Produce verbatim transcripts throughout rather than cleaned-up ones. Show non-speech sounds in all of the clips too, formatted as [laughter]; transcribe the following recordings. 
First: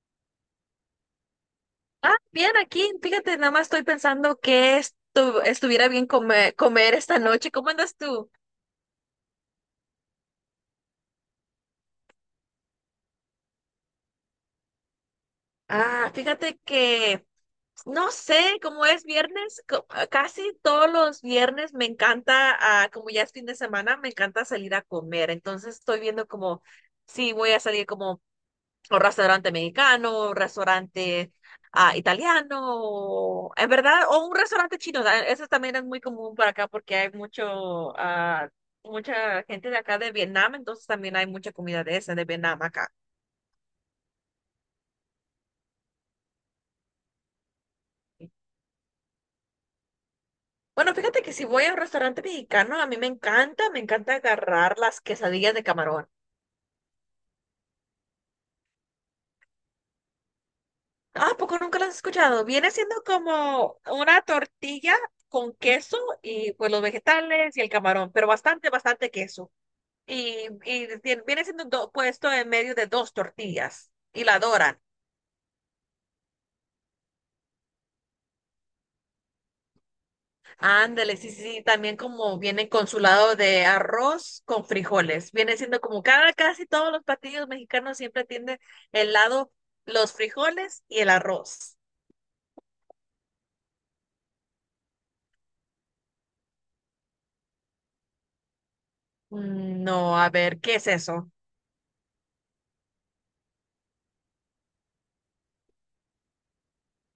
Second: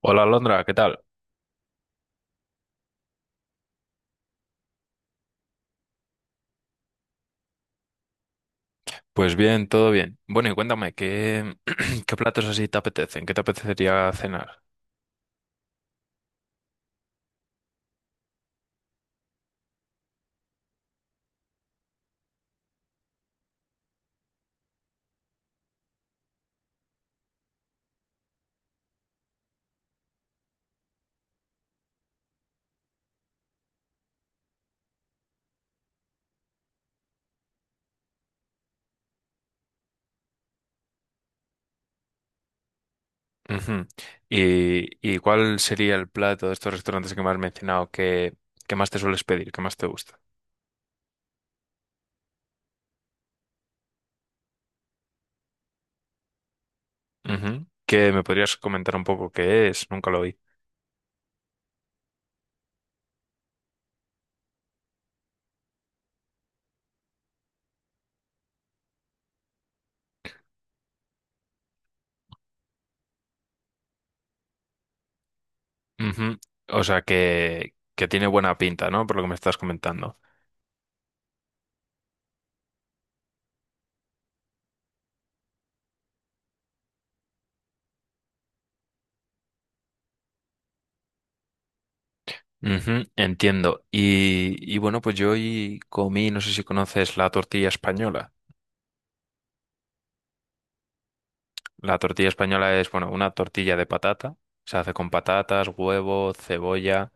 Hola Londra, ¿qué tal? Ah, bien, aquí, fíjate, nada más estoy pensando que estu- estuviera bien come- comer esta noche. ¿Cómo andas tú? Pues bien, todo bien. Bueno, y cuéntame, ¿qué, [clears throat] qué platos así te apetecen? ¿Qué te apetecería cenar? Ah, fíjate que, no sé, como es viernes, co- ah, casi todos los viernes me encanta, ah, como ya es fin de semana, me encanta salir a comer. Entonces estoy viendo como, sí, voy a salir como un restaurante mexicano, un restaurante ah, italiano, o- en verdad, o un restaurante chino. da- Eso también es muy común por acá porque hay mucho, ah, mucha gente de acá de Vietnam, entonces también hay mucha comida de esa, de Vietnam acá. Ujú. ¿Y, y cuál sería el plato de estos restaurantes que me has mencionado que, que más te sueles pedir, que más te gusta? Bueno, fíjate que si voy a un restaurante mexicano, a mí me encanta, me encanta agarrar las quesadillas de camarón. Ujú. ¿Qué me podrías comentar un poco qué es? Nunca lo vi. Ah, ¿a poco nunca las has escuchado? Viene siendo como una tortilla con queso y pues los vegetales y el camarón, pero bastante, bastante queso. y, y viene siendo do- puesto en medio de dos tortillas y la doran. Ujú. O sea, que, que tiene buena pinta, ¿no? Por lo que me estás comentando. Ándale, sí, sí, sí, también como viene con su lado de arroz con frijoles. Viene siendo como cada, casi todos los platillos mexicanos siempre tienen el lado, los frijoles y el arroz. Ujú, entiendo. Y, y bueno, pues yo hoy comí, no sé si conoces la tortilla española. Mm, no, a ver, ¿qué es eso? La tortilla española es, bueno, una tortilla de patata. Se hace con patatas, huevo, cebolla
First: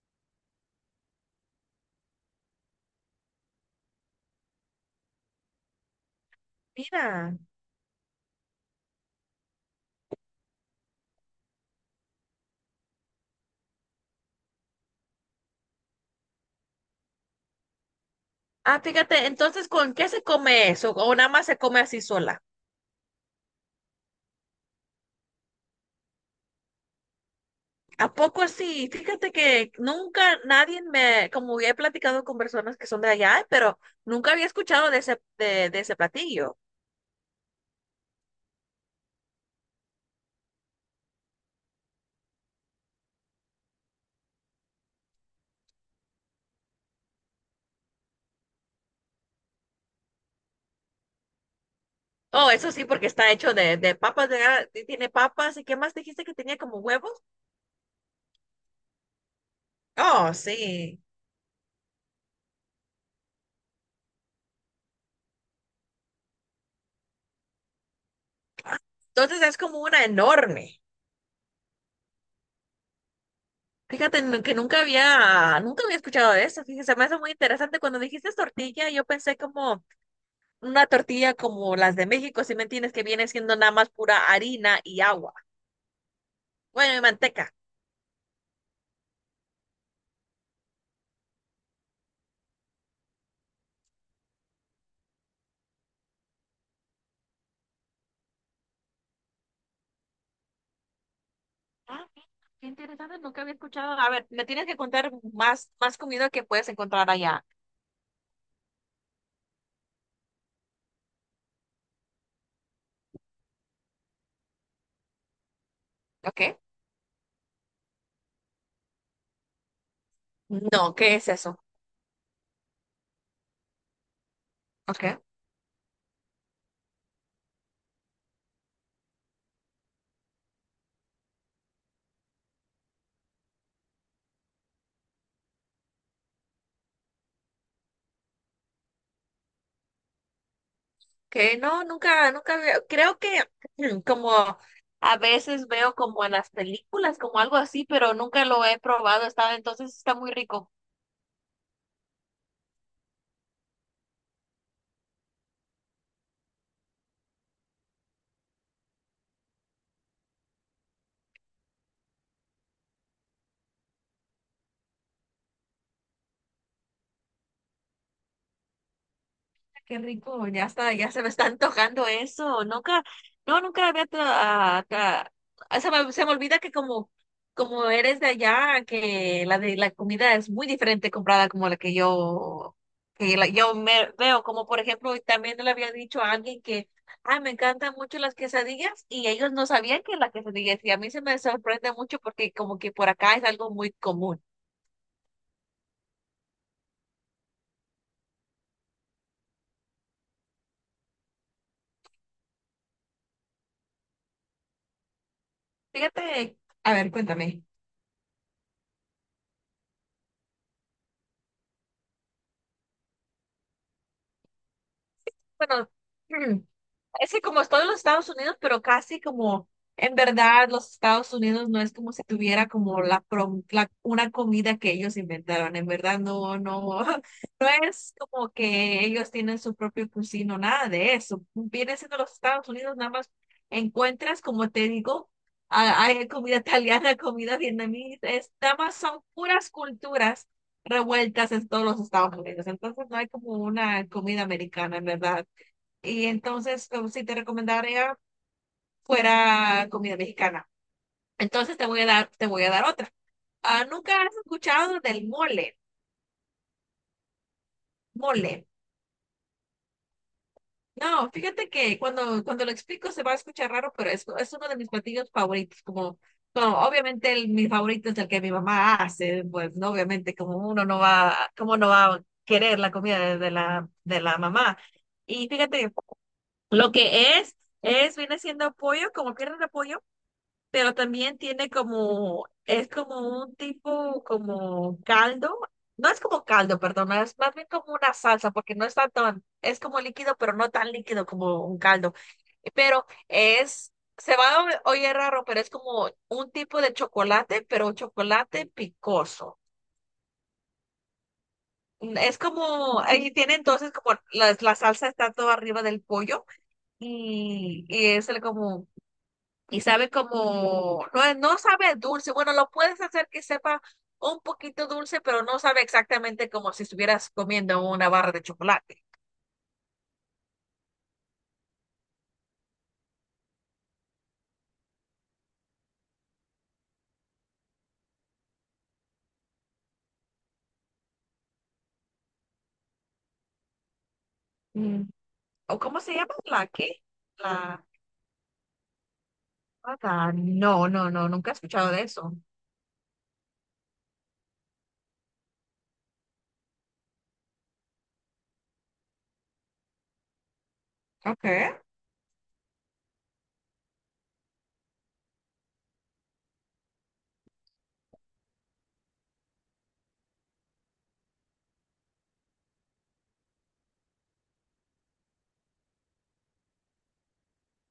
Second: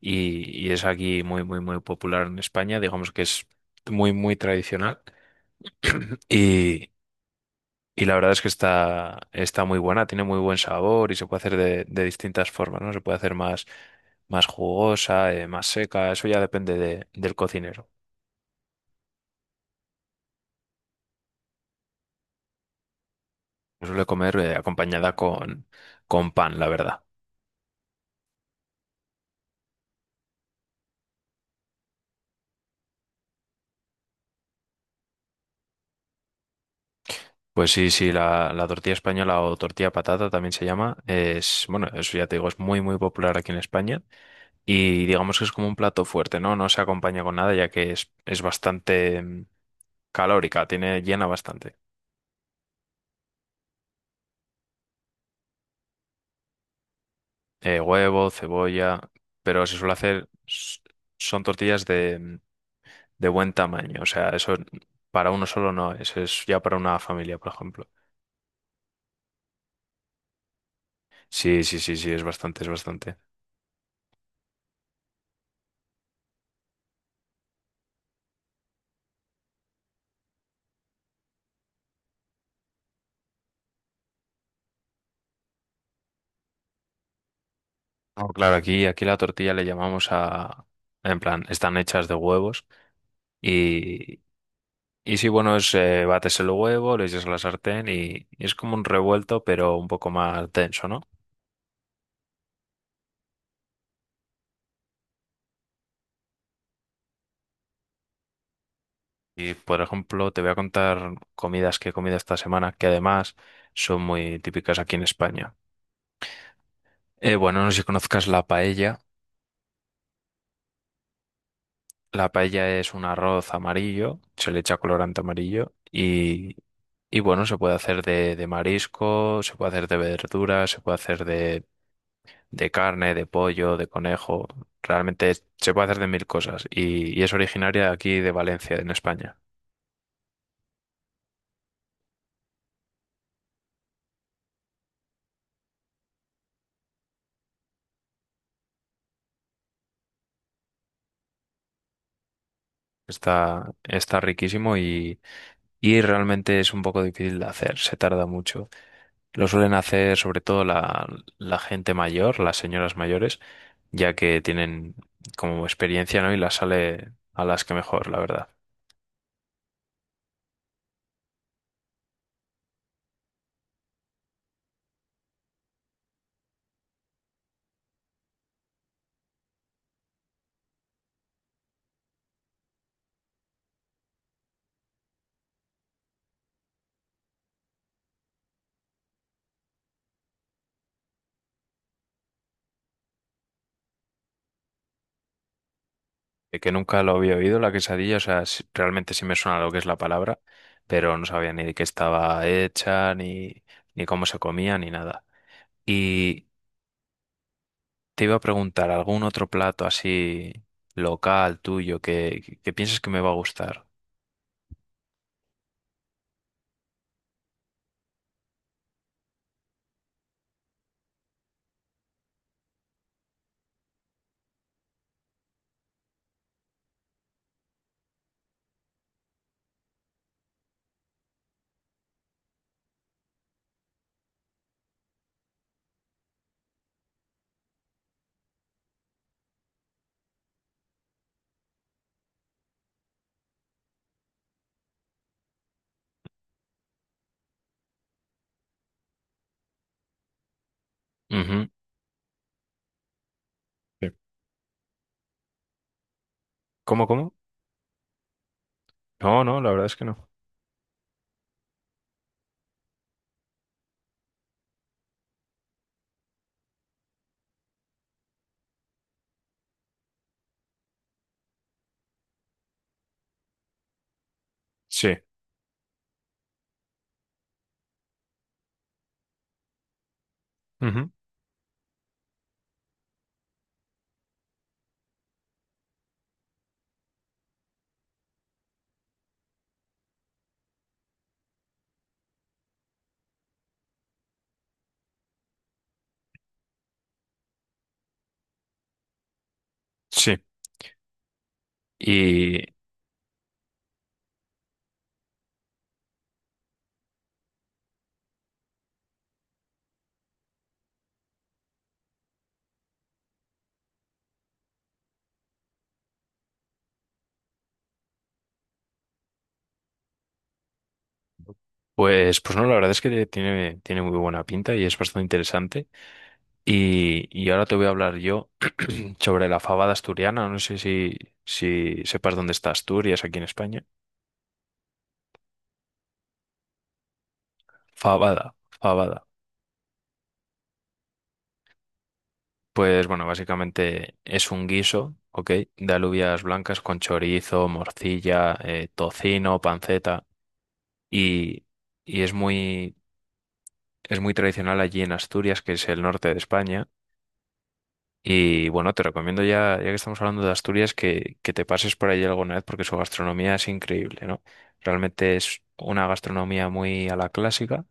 y, y es aquí muy, muy, muy popular en España. Digamos que es muy, muy tradicional. [clears throat] Y, Mira. y la verdad es que está, está muy buena, tiene muy buen sabor y se puede hacer de, de distintas formas, ¿no? Se puede hacer más, más jugosa, eh, más seca, eso ya depende de- del cocinero. Ah, fíjate, entonces, ¿con qué se come eso? ¿O nada más se come así sola? Se suele comer, eh, acompañada con, con pan, la verdad. ¿A poco así? Fíjate que nunca nadie me, como he platicado con personas que son de allá, pero nunca había escuchado de ese, de, de ese platillo. Pues sí, sí, la, la tortilla española o tortilla patata también se llama. Es, bueno, eso ya te digo, es muy, muy popular aquí en España. Y digamos que es como un plato fuerte, ¿no? No se acompaña con nada, ya que es, es bastante mm, calórica, tiene, llena bastante. Oh, eso sí, porque está hecho de, de papas, de, gra- y tiene papas, ¿y qué más dijiste que tenía como huevos? Eh, huevo, cebolla, pero se suele hacer, Oh, s- sí. son tortillas de, mm, de buen tamaño. O sea, eso para uno solo no es, es ya para una familia, por ejemplo. Ah, entonces es como una enorme. Sí, sí, sí, sí, es bastante, es bastante. Fíjate nu- que nunca había, nunca había escuchado de eso. Fíjese, me hace muy interesante. Cuando dijiste tortilla, yo pensé como una tortilla como las de México, si me entiendes, que viene siendo nada más pura harina y agua. Bueno, y manteca. No, claro, aquí, aquí la tortilla le llamamos a, en plan, están hechas de huevos y, y sí, bueno, es, eh, bates el huevo, le echas a la sartén y, y es como un revuelto, pero un poco más denso, ¿no? Ah, mira, qué interesante, nunca había escuchado. A ver, me tienes que contar más, más comida que puedes encontrar allá. Y, por ejemplo, te voy a contar comidas que he comido esta semana, que además son muy típicas aquí en España. ¿Ok? Eh, bueno, no sé si conozcas la paella. No, ¿qué es eso? La paella es un arroz amarillo, se le echa ¿Ok? colorante amarillo y, y bueno, se puede hacer de, de marisco, se puede hacer de verduras, se puede hacer de, de carne, de pollo, de conejo. Realmente se puede hacer de mil cosas y, y es originaria de aquí de Valencia, en España. Que no, nunca, nunca había, creo que [clears throat] como a veces veo como en las películas, como algo así, pero nunca lo he probado. Está, entonces está muy rico. Está, está riquísimo y, y realmente es un poco difícil de hacer, se tarda mucho. Lo suelen hacer sobre todo la, la gente mayor, las señoras mayores ya que tienen como experiencia, ¿no? Y la sale a las que mejor, la verdad. Qué rico, ya está, ya se me está antojando eso. Nunca, no, nunca había tra- ah, tra- ah, se me, se me olvida que como, como eres de allá, que la de la comida es muy diferente comprada como la que yo, que la- yo me veo, como por ejemplo, y también le había dicho a alguien que, ay, me encantan mucho las quesadillas, y ellos no sabían que las quesadillas, y a mí se me sorprende mucho porque como que por acá es algo muy común. Eh, Que nunca lo había oído, la quesadilla, o sea, sí- realmente sí me suena lo que es la palabra, pero no sabía ni de qué estaba hecha, ni, ni cómo se comía, ni nada. Y Fíjate, a ver, cuéntame. te iba a preguntar, ¿algún otro plato así local tuyo que, que, que pienses que me va a gustar? Bueno, [clears throat] es que como están en los Estados Unidos, pero casi como en verdad los Estados Unidos no es como si tuviera como la, pro- la- una comida que ellos inventaron. En verdad no, no, [laughs] no es como que ellos tienen su propio cocino, nada de eso. Viene siendo los Estados Unidos, nada más encuentras, como te digo, a- hay comida [laughs] italiana, comida vietnamita, es, nada más son puras culturas revueltas en todos los Estados Unidos. Entonces no hay como una comida americana, en verdad. Y entonces, como si te recomendaría fuera comida mexicana. Ujú. Entonces te voy a dar, te voy a dar otra. Ah, Sí. ¿nunca has escuchado del mole? ¿Cómo, cómo? Mole. No, no, la verdad es que no. No, fíjate que cuando, cuando lo explico se va a escuchar raro, pero es, es uno de mis platillos favoritos. Como, como obviamente el, mi favorito es el que mi mamá hace, pues no, obviamente como uno no va, como no va a querer la comida de, de la, de la mamá. Sí. Y fíjate, lo que es, es, viene siendo pollo, como piernas de pollo pero Ujú. también tiene como, es como un tipo como caldo, no es como caldo, perdón, no, es más bien como una salsa, porque no está tan, es como líquido, pero no tan líquido como un caldo, pero es, se va a oír raro, pero es como un tipo de chocolate, pero un chocolate picoso. Sí. Es como, ahí tiene entonces como la, la salsa está todo arriba del pollo y, y es el como como, no, es- no sabe dulce. Bueno, lo puedes hacer que sepa un poquito dulce, pero no sabe exactamente como si estuvieras comiendo una barra de chocolate. Pues, pues no, la verdad es que tiene, tiene muy buena pinta y es bastante interesante. Y, y ahora te voy a hablar yo [clears throat] sobre la fabada asturiana. No sé si, si sepas dónde está Asturias aquí en España. Mm, ¿o cómo se llama? ¿La qué? La Fabada, fabada. nata. No, no, no, nunca he escuchado de eso. Pues bueno, básicamente es un guiso, ¿ok? De alubias blancas con chorizo, morcilla, eh, tocino, panceta. Y, Okay. y es muy, es muy tradicional allí en Asturias, que es el norte de España. Y bueno, te recomiendo ya, ya que estamos hablando de Asturias, que, que te pases por allí alguna vez porque su gastronomía es increíble, ¿no? Realmente es una gastronomía muy a la clásica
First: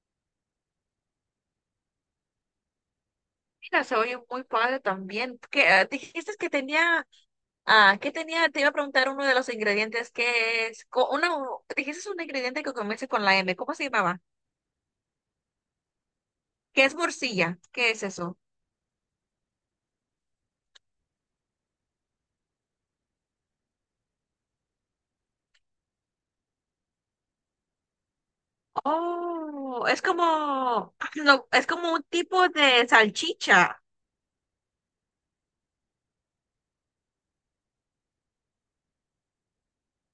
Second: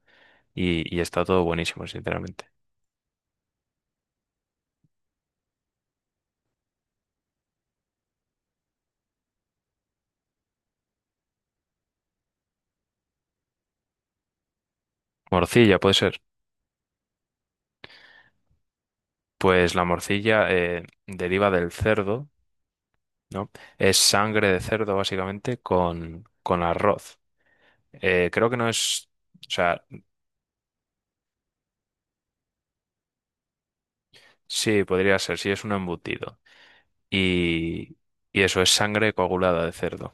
y, y está todo buenísimo, sinceramente. Mira, se oye muy padre también. ¿Qué, ah, dijiste que tenía, ah, que tenía, te iba a preguntar uno de los ingredientes que es, co- una, dijiste un ingrediente que comienza con la M, ¿cómo se llamaba? Morcilla, puede ser. ¿Qué es morcilla? ¿Qué es eso? Pues la morcilla eh, deriva del cerdo, ¿no? Es sangre de cerdo, básicamente, con, con arroz. Eh, creo que no es, o sea, Oh, es como, [clears throat] no, es como un tipo de salchicha. sí, podría ser, sí es un embutido. Y, y eso es sangre coagulada de cerdo.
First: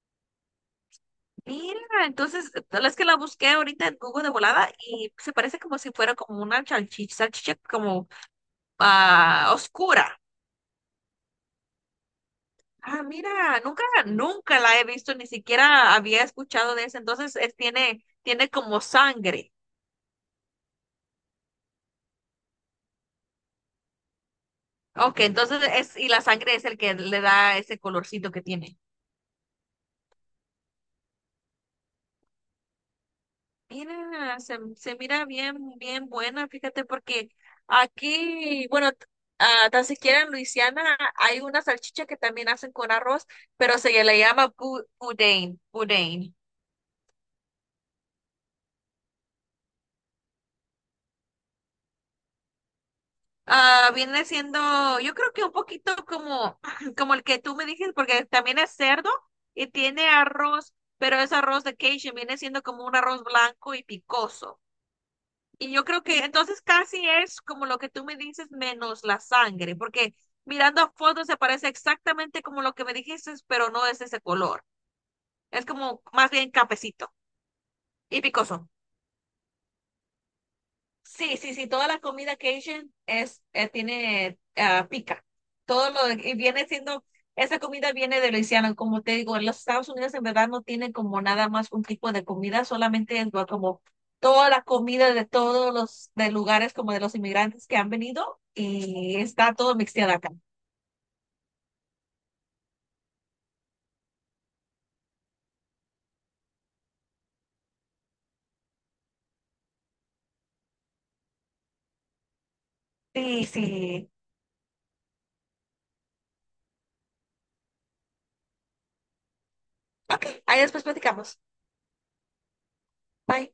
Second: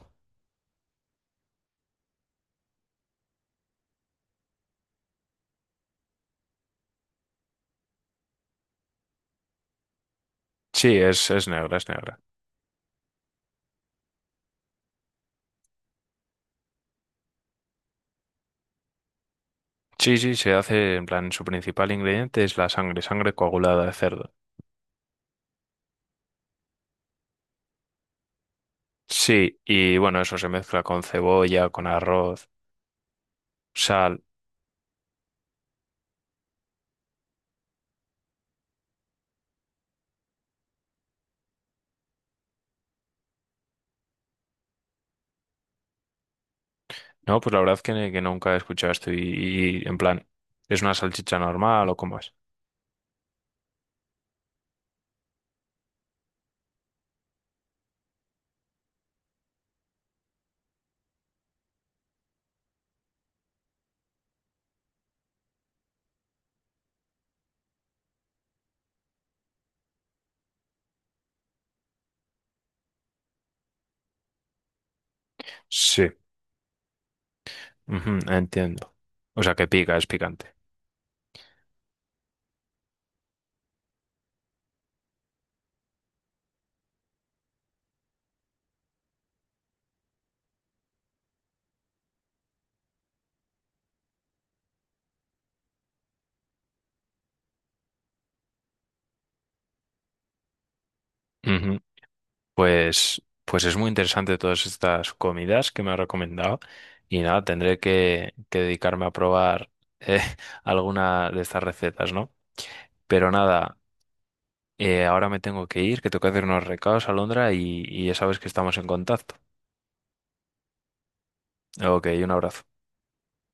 Mira, entonces, tal es que la busqué ahorita en Google de volada y se parece como si fuera como una salchicha, salchicha como ah, oscura. Sí, es, es negra, es negra. Ah, mira, nunca, nunca la he visto, ni siquiera había escuchado de eso. Entonces, es, tiene, tiene como sangre. Sí, sí, se hace en plan, su principal ingrediente es la sangre, sangre coagulada de cerdo. Ok, entonces es, y la sangre es el que le da ese colorcito que tiene. Sí, y bueno, eso se mezcla con cebolla, con arroz, sal. Mira, se, se mira bien, bien buena, fíjate, porque aquí, bueno, t- ah, tan siquiera en Luisiana hay una salchicha que también hacen con arroz, pero se le llama bu- boudin, boudin. No, pues la verdad que, que nunca he escuchado esto y, y, en plan, ¿es una salchicha normal o cómo es? Ah, viene siendo, yo creo que un poquito como, [clears throat] como el que tú me dijiste, porque también es cerdo y tiene arroz, pero es arroz de Cajun, viene siendo como un arroz blanco y picoso. Y yo creo que entonces casi es como lo que tú me dices menos la sangre, porque mirando fotos se parece exactamente como lo que me dijiste, pero no es ese color. Es como Sí, más bien cafecito ujú, y picoso. entiendo. O sea, que pica, es picante. Sí, sí, sí, toda la comida Cajun es, eh, tiene ah, pica. Todo lo y viene siendo, esa comida viene de Luisiana, como te digo, en los Estados Unidos en verdad no tienen como nada más un tipo de comida, solamente es lo- como toda la comida de todos los de lugares como de los inmigrantes que han venido y está todo mixteado acá. Ujú. Pues, pues es muy interesante todas estas comidas que me ha recomendado y nada, tendré que, que dedicarme a probar eh, [laughs] alguna de estas recetas, ¿no? Pero Sí, nada. sí. Eh, ahora me tengo que ir, que tengo que hacer unos recados a Londra y, y ya sabes que estamos en contacto. Ok, ahí después platicamos. Ok, un abrazo. Bye.